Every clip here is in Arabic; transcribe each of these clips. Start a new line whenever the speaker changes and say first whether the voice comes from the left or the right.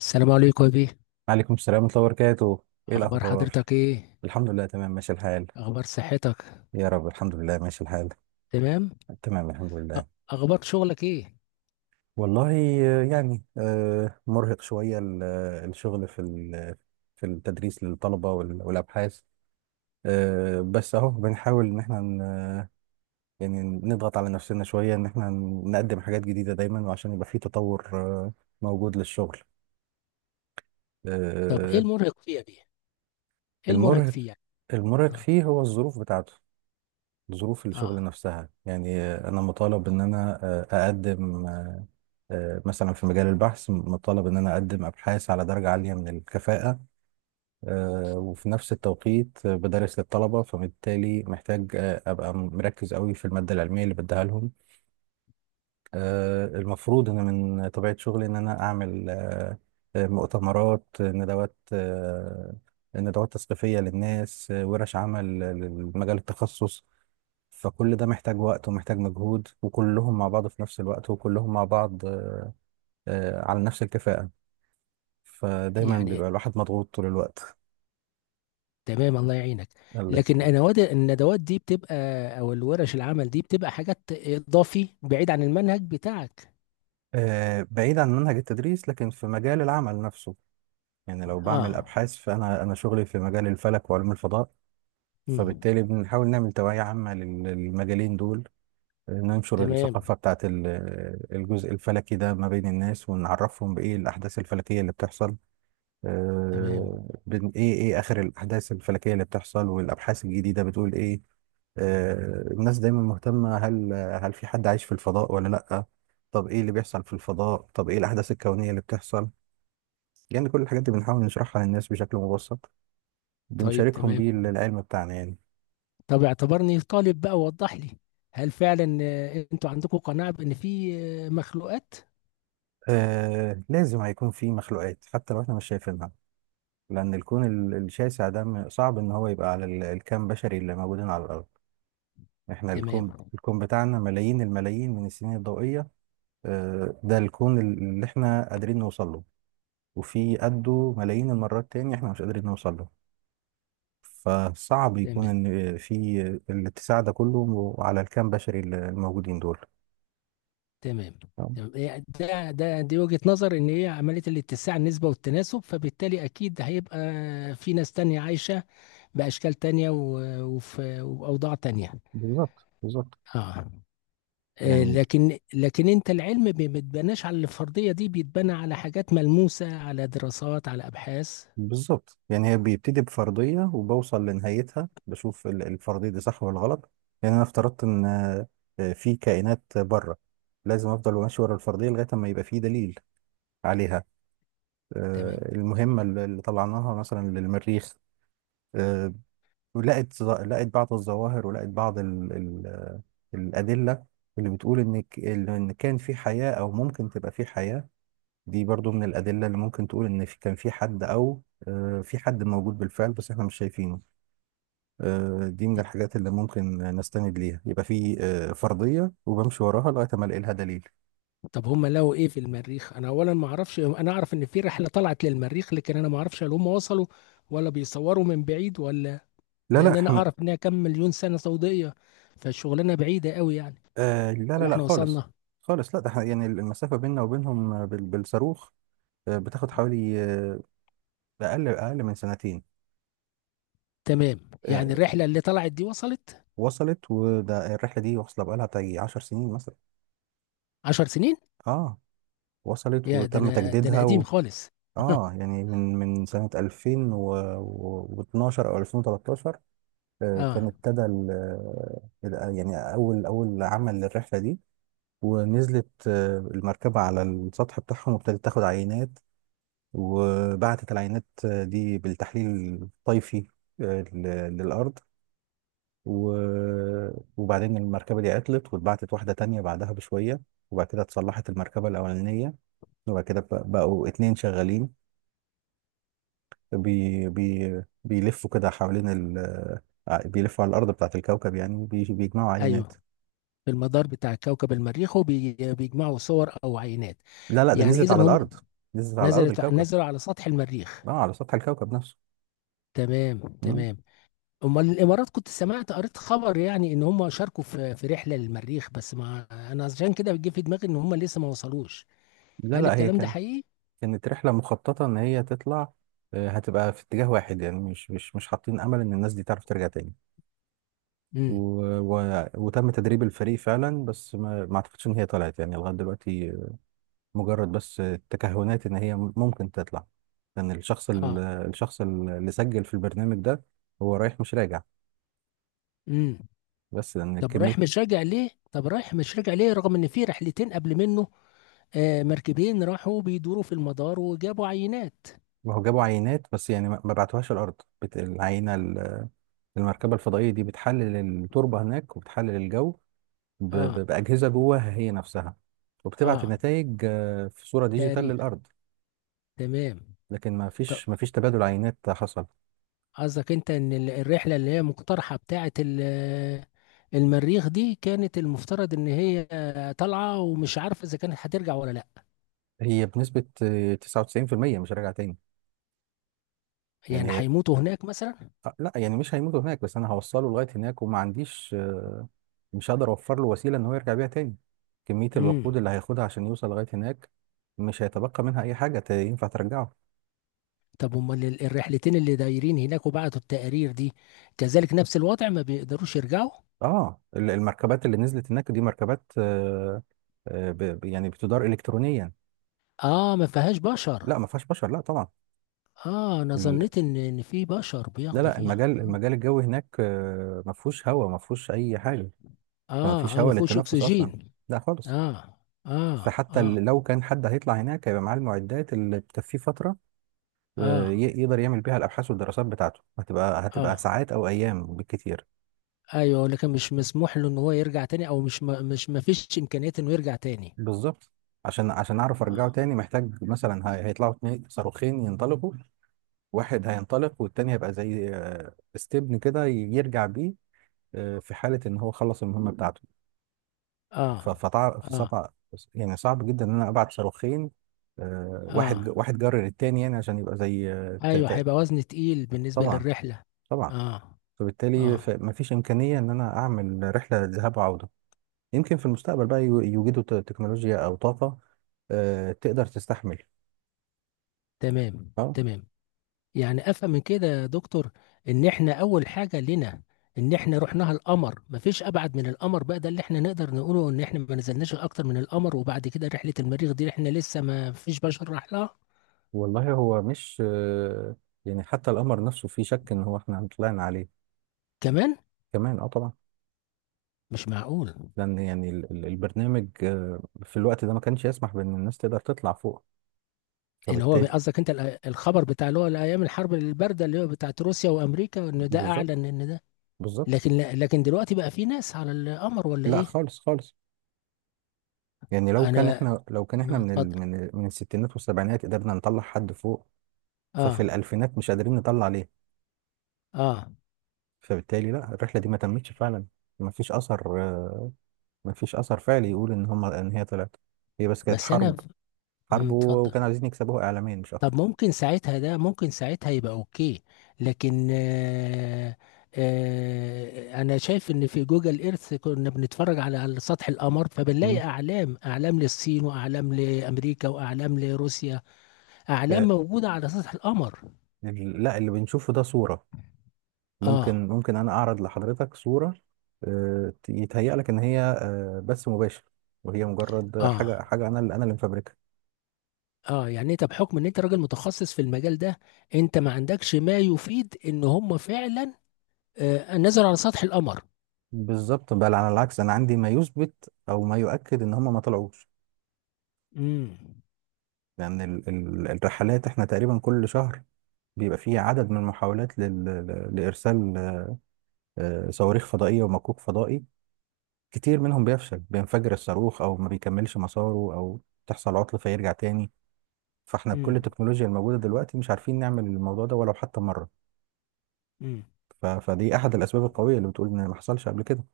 left: السلام عليكم يا بيه.
right: عليكم السلام ورحمة الله وبركاته. ايه
left: اخبار
right: الاخبار؟
left: حضرتك ايه؟
right: الحمد لله، تمام، ماشي الحال.
left: اخبار صحتك؟
right: يا رب، الحمد لله ماشي الحال.
left: تمام.
right: تمام الحمد
left: أ-
right: لله.
left: اخبار شغلك ايه؟
right: والله، يعني مرهق شوية الشغل في التدريس للطلبة والابحاث. بس اهو بنحاول ان احنا يعني نضغط على نفسنا شوية ان احنا نقدم حاجات جديدة دايما، وعشان يبقى في تطور موجود للشغل.
left: طب ايه
right: آه،
left: المرهق فيه يا بيه؟ ايه المرهق
right: المرهق
left: فيه يعني؟
right: المرهق
left: اه.
right: فيه هو الظروف بتاعته. ظروف الشغل
left: اه،
right: نفسها. يعني انا مطالب ان انا آه، اقدم آه، مثلا في مجال البحث مطالب ان انا اقدم ابحاث على درجة عالية من الكفاءة. وفي نفس التوقيت بدرس للطلبة، فبالتالي محتاج ابقى مركز قوي في المادة العلمية اللي بديها لهم. المفروض ان من طبيعة شغلي ان انا اعمل مؤتمرات، ندوات، ندوات تثقيفية للناس، ورش عمل لمجال التخصص. فكل ده محتاج وقت ومحتاج مجهود، وكلهم مع بعض في نفس الوقت، وكلهم مع بعض على نفس الكفاءة. فدايما
left: يعني
right: بيبقى الواحد مضغوط طول الوقت.
left: تمام، الله يعينك.
right: الله
left: لكن
right: يخليك.
left: انا الندوات دي بتبقى او الورش العمل دي بتبقى حاجات اضافي بعيد عن المنهج بتاعك؟
right: بعيد عن منهج التدريس، لكن في مجال العمل نفسه. يعني لو بعمل
left: اه.
right: أبحاث، فأنا شغلي في مجال الفلك وعلوم الفضاء،
left: امم.
right: فبالتالي بنحاول نعمل توعية عامة للمجالين دول. ننشر الثقافة
left: تمام
right: بتاعت الجزء الفلكي ده ما بين الناس، ونعرفهم بإيه الأحداث الفلكية اللي بتحصل.
left: تمام.
right: إيه آخر الأحداث الفلكية اللي بتحصل، والأبحاث الجديدة بتقول إيه. الناس دايما مهتمة، هل في حد عايش في الفضاء ولا لأ؟ طب إيه اللي بيحصل في الفضاء؟ طب إيه الأحداث الكونية اللي بتحصل؟ يعني كل الحاجات دي بنحاول نشرحها للناس بشكل مبسط.
left: طيب
right: بنشاركهم
left: تمام،
right: بيه العلم بتاعنا يعني.
left: طب اعتبرني طالب بقى ووضح لي. هل فعلا انتوا عندكم قناعة بان في مخلوقات؟
right: آه، لازم هيكون في مخلوقات حتى لو احنا مش شايفينها، لان الكون الشاسع ده صعب ان هو يبقى على الكم بشري اللي موجودين على الارض. احنا
left: تمام.
right: الكون بتاعنا ملايين الملايين من السنين الضوئية. آه، ده الكون اللي احنا قادرين نوصل له، وفي قده ملايين المرات تاني احنا مش قادرين نوصل له. فصعب يكون
left: تمام.
right: ان في الاتساع ده كله على الكم بشري اللي الموجودين دول.
left: تمام.
right: آه،
left: تمام، إيه ده دي وجهة نظر ان هي عملية الاتساع النسبة والتناسب، فبالتالي اكيد هيبقى في ناس تانية عايشة باشكال تانية وفي اوضاع تانية.
right: بالظبط بالظبط.
left: اه. آه،
right: يعني
left: لكن لكن انت العلم ما بيتبناش على الفرضية دي، بيتبنى على حاجات ملموسة، على دراسات، على ابحاث.
right: بالظبط، يعني هي بيبتدي بفرضية، وبوصل لنهايتها بشوف الفرضية دي صح ولا غلط. يعني أنا افترضت إن في كائنات بره، لازم أفضل ماشي ورا الفرضية لغاية ما يبقى في دليل عليها.
left: تمام.
right: المهمة اللي طلعناها مثلا للمريخ، آه، لقت بعض الظواهر، ولقت بعض ال ال آه، الأدلة اللي بتقول إن إن كان في حياة أو ممكن تبقى في حياة. دي برضو من الأدلة اللي ممكن تقول إن كان في حد، أو في حد موجود بالفعل بس إحنا مش شايفينه. دي من الحاجات اللي ممكن نستند ليها، يبقى في فرضية وبمشي وراها لغاية ما ألاقي لها دليل.
left: طب هم لقوا ايه في المريخ؟ انا اولا ما اعرفش. انا اعرف ان في رحلة طلعت للمريخ، لكن انا ما اعرفش هل هم وصلوا ولا بيصوروا من بعيد ولا؟
right: لا لا،
left: لان انا
right: إحنا
left: اعرف انها كم مليون سنه ضوئيه، فالشغلانه بعيده قوي يعني.
right: لا لا
left: ولا
right: لا،
left: احنا
right: خالص
left: وصلنا؟
right: خالص، لا. ده إحنا يعني المسافة بيننا وبينهم بالصاروخ، بتاخد حوالي أقل من سنتين.
left: تمام.
right: آه،
left: يعني الرحله اللي طلعت دي وصلت؟
right: وصلت. وده الرحلة دي واصلة بقالها بتاعي 10 سنين مثلا.
left: 10 سنين؟
right: آه، وصلت
left: يا ده
right: وتم
left: انا، ده انا قديم
right: تجديدها.
left: خالص.
right: اه، يعني من سنة 2012 او 2013، كان
left: اه.
right: ابتدى يعني اول عمل للرحلة دي. ونزلت المركبة على السطح بتاعهم وابتدت تاخد عينات. وبعتت العينات دي بالتحليل الطيفي للأرض. و- وبعدين المركبة دي عطلت، واتبعتت واحدة تانية بعدها بشوية. وبعد كده اتصلحت المركبة الأولانية. وبعد كده بقوا اتنين شغالين، بي بي بيلفوا كده حوالين ال بيلفوا على الأرض بتاعة الكوكب يعني، بيجمعوا عينات.
left: ايوه، في المدار بتاع كوكب المريخ، وبيجمعوا صور او عينات؟
right: لا لا، ده
left: يعني
right: نزلت
left: اذا
right: على
left: هم
right: الأرض. نزلت على الأرض،
left: نزلت،
right: الكوكب.
left: نزلوا على سطح المريخ.
right: اه، على سطح الكوكب نفسه.
left: تمام
right: مم.
left: تمام. امال الامارات كنت سمعت قريت خبر يعني ان هم شاركوا في رحله للمريخ، بس ما، انا عشان كده بيجي في دماغي ان هم لسه ما وصلوش.
right: لا
left: هل
right: لا، هي
left: الكلام ده حقيقي؟
right: كانت رحلة مخططة إن هي تطلع، هتبقى في اتجاه واحد، يعني مش حاطين أمل إن الناس دي تعرف ترجع تاني. و... وتم تدريب الفريق فعلا، بس ما أعتقدش إن هي طلعت يعني لغاية دلوقتي. مجرد بس تكهنات ان هي ممكن تطلع. لان
left: اه.
right: الشخص اللي سجل في البرنامج ده هو رايح مش راجع.
left: امم.
right: بس لان
left: طب
right: كميه...
left: رايح مش راجع ليه؟ طب رايح مش راجع ليه رغم ان في رحلتين قبل منه آه مركبين راحوا بيدوروا في المدار وجابوا عينات؟
right: ما هو جابوا عينات، بس يعني ما بعتوهاش الارض. بت- العينه ال- المركبه الفضائيه دي بتحلل التربه هناك، وبتحلل الجو
left: اه.
right: باجهزه جواها هي نفسها. وبتبعت
left: اه،
right: النتائج في صوره ديجيتال
left: تقرير.
right: للارض.
left: تمام.
right: لكن
left: طب
right: ما فيش تبادل عينات حصل.
left: قصدك انت ان الرحله اللي هي مقترحه بتاعه المريخ دي كانت المفترض ان هي طالعه ومش عارفه اذا كانت هترجع ولا لا؟
right: هي بنسبه 99% مش راجعه تاني. يعني
left: يعني
right: هي
left: هيموتوا هناك مثلا؟
right: لا يعني مش هيموتوا هناك، بس انا هوصله لغايه هناك، وما عنديش مش هقدر اوفر له وسيله ان هو يرجع بيها تاني. كميه الوقود
left: امم.
right: اللي هياخدها عشان يوصل لغايه هناك مش هيتبقى منها اي حاجه ينفع ترجعه.
left: طب امال الرحلتين اللي دايرين هناك وبعتوا التقارير دي كذلك نفس الوضع، ما بيقدروش يرجعوا؟
right: اه، المركبات اللي نزلت هناك دي مركبات يعني بتدار الكترونيا.
left: اه، ما فيهاش بشر؟
right: لا، ما فيهاش بشر، لا طبعا.
left: اه، انا
right: ال...
left: ظنيت ان في بشر
right: لا
left: بياخدوا
right: لا،
left: فيها. اه.
right: المجال الجوي هناك ما فيهوش اي حاجه. فما فيش
left: اه، ما
right: هواء
left: فيهوش
right: للتنفس اصلا.
left: اكسجين.
right: لا خالص.
left: اه. اه،
right: فحتى
left: اه.
right: لو كان حد هيطلع هناك هيبقى معاه المعدات اللي تكفيه فتره،
left: اه.
right: يقدر يعمل بيها الابحاث والدراسات بتاعته. هتبقى
left: اه،
right: ساعات او ايام بالكتير.
left: ايوه، لكن مش مسموح له ان هو يرجع تاني؟ او مش ما مش ما فيش امكانية انه يرجع تاني؟
right: بالظبط. عشان اعرف ارجعه
left: اه.
right: تاني محتاج مثلا هيطلعوا اتنين صاروخين ينطلقوا. واحد هينطلق، والتاني هيبقى زي استبن كده يرجع بيه في حالة ان هو خلص المهمة بتاعته.
left: اه. اه.
right: فصعب، يعني صعب جدا ان انا ابعت صاروخين، واحد
left: اه،
right: واحد جرر التاني، يعني عشان يبقى زي
left: ايوه، هيبقى وزن تقيل بالنسبة
right: طبعا
left: للرحلة.
right: طبعا.
left: اه.
right: فبالتالي
left: اه.
right: مفيش امكانية ان انا اعمل رحلة ذهاب وعودة. يمكن في المستقبل بقى يوجدوا تكنولوجيا او طاقه تقدر تستحمل.
left: تمام
right: اه.
left: تمام. يعني افهم من كده يا دكتور، ان احنا اول حاجه لنا ان احنا رحناها القمر، مفيش ابعد من القمر بقى، ده اللي احنا نقدر نقوله، ان احنا ما نزلناش اكتر من القمر، وبعد كده رحله المريخ دي احنا لسه ما فيش بشر راح لها.
right: والله هو مش يعني حتى القمر نفسه في شك ان هو احنا طلعنا عليه.
left: كمان؟
right: كمان اه طبعا.
left: مش معقول!
right: لان يعني البرنامج في الوقت ده ما كانش يسمح بان الناس تقدر تطلع فوق،
left: اللي هو
right: فبالتالي
left: قصدك انت الخبر بتاع اللي هو الايام الحرب البارده اللي هو بتاعت روسيا وامريكا، ان ده
right: بالظبط
left: اعلن ان ده.
right: بالظبط.
left: لكن دلوقتي بقى في ناس على القمر ولا
right: لا
left: ايه؟
right: خالص خالص. يعني
left: انا،
right: لو كان احنا من
left: اتفضل.
right: من الستينات والسبعينات قدرنا نطلع حد فوق، ففي
left: اه.
right: الالفينات مش قادرين نطلع ليه؟
left: اه.
right: فبالتالي لا، الرحله دي ما تمتش فعلا. ما فيش اثر آه، مفيش اثر فعلي يقول ان هم ان هي طلعت. هي بس كانت
left: بس انا،
right: حرب،
left: مم، اتفضل.
right: وكانوا عايزين يكسبوها اعلاميا مش
left: طب
right: اكتر.
left: ممكن ساعتها، ده ممكن ساعتها يبقى اوكي. لكن آه، آه انا شايف ان في جوجل ايرث كنا بنتفرج على على سطح القمر، فبنلاقي
right: مم.
left: اعلام، اعلام للصين واعلام لامريكا واعلام لروسيا،
right: آه،
left: اعلام موجودة على سطح القمر.
right: لا، اللي بنشوفه ده صورة.
left: اه.
right: ممكن انا اعرض لحضرتك صورة، يتهيأ لك ان هي بث مباشر، وهي مجرد
left: اه.
right: حاجة انا اللي اللي مفبركها.
left: اه، يعني انت بحكم ان انت راجل متخصص في المجال ده، انت ما عندكش ما يفيد ان هم فعلا آه نزلوا على سطح القمر؟
right: بالظبط. بل على العكس، انا عندي ما يثبت او ما يؤكد ان هم ما طلعوش.
left: امم.
right: لان الرحلات احنا تقريبا كل شهر بيبقى فيه عدد من المحاولات لارسال صواريخ فضائية ومكوك فضائي. كتير منهم بيفشل، بينفجر الصاروخ، او ما بيكملش مساره، او تحصل عطل فيرجع تاني. فاحنا بكل
left: امم.
right: التكنولوجيا الموجوده دلوقتي مش عارفين نعمل الموضوع ده ولو حتى مره.
left: امم.
right: فدي احد الاسباب القويه اللي بتقول ان ما حصلش قبل كده.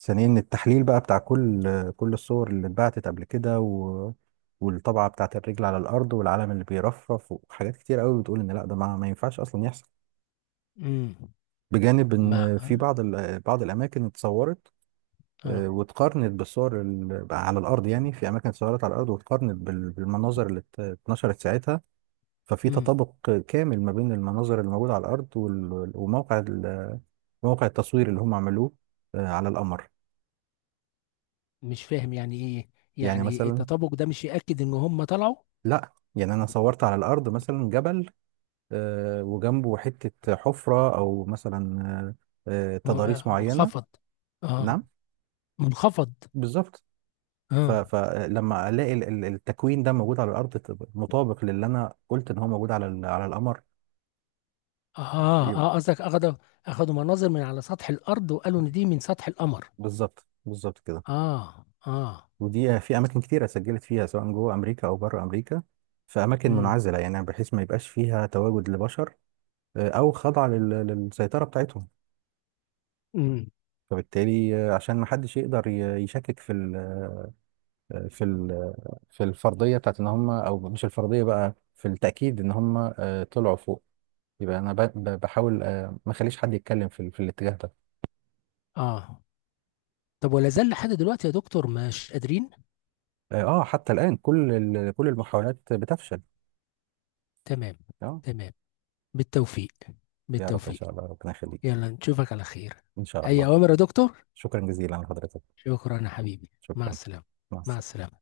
right: ثانيا إن التحليل بقى بتاع كل الصور اللي اتبعتت قبل كده، والطبعه بتاعت الرجل على الارض، والعلم اللي بيرفرف، وحاجات كتير قوي بتقول ان لا ده ما ينفعش اصلا يحصل.
left: امم.
right: بجانب
left: مع
right: ان في
left: اه.
right: بعض بعض الاماكن اتصورت،
left: آه.
right: واتقارنت بالصور على الارض. يعني في اماكن اتصورت على الارض، واتقارنت بالمناظر اللي اتنشرت ساعتها. ففي
left: امم.
right: تطابق كامل ما بين المناظر اللي موجوده على الارض موقع التصوير اللي هم عملوه على القمر.
left: مش فاهم يعني ايه؟
right: يعني
left: يعني إيه
right: مثلا،
left: التطابق ده مش يأكد ان هم طلعوا؟
right: لا يعني انا صورت على الارض مثلا جبل، وجنبه حته حفره، او مثلا
left: م-،
right: تضاريس معينه.
left: منخفض. اه،
right: نعم.
left: منخفض.
right: بالظبط.
left: اه.
right: فلما الاقي التكوين ده موجود على الارض، تبقى مطابق للي انا قلت ان هو موجود على على القمر.
left: اه،
right: يبقى
left: اه، قصدك اخدوا، اخدوا مناظر من على سطح الارض وقالوا ان دي من سطح القمر.
right: بالظبط بالظبط كده.
left: اه. اه.
right: ودي في اماكن كتيره سجلت فيها، سواء جوه امريكا او بره امريكا، في اماكن
left: امم.
right: منعزله يعني بحيث ما يبقاش فيها تواجد لبشر، او خضع للسيطره بتاعتهم.
left: امم.
right: فبالتالي عشان ما حدش يقدر يشكك في ال آه، في ال في الفرضيه بتاعت ان هم، او مش الفرضيه بقى، في التاكيد ان هم طلعوا فوق. يبقى انا بحاول ما اخليش حد يتكلم في في الاتجاه ده.
left: اه. طب ولا زال لحد دلوقتي يا دكتور مش قادرين؟
right: اه، حتى الان كل المحاولات بتفشل.
left: تمام.
right: اه.
left: تمام. بالتوفيق.
right: يا رب، ان
left: بالتوفيق.
right: شاء الله، ربنا يخليك.
left: يلا نشوفك على خير.
right: ان شاء
left: اي
right: الله.
left: اوامر يا دكتور.
right: شكرا جزيلا لحضرتك.
left: شكرا يا حبيبي، مع
right: شكرا.
left: السلامة.
right: مع
left: مع
right: السلامه.
left: السلامة.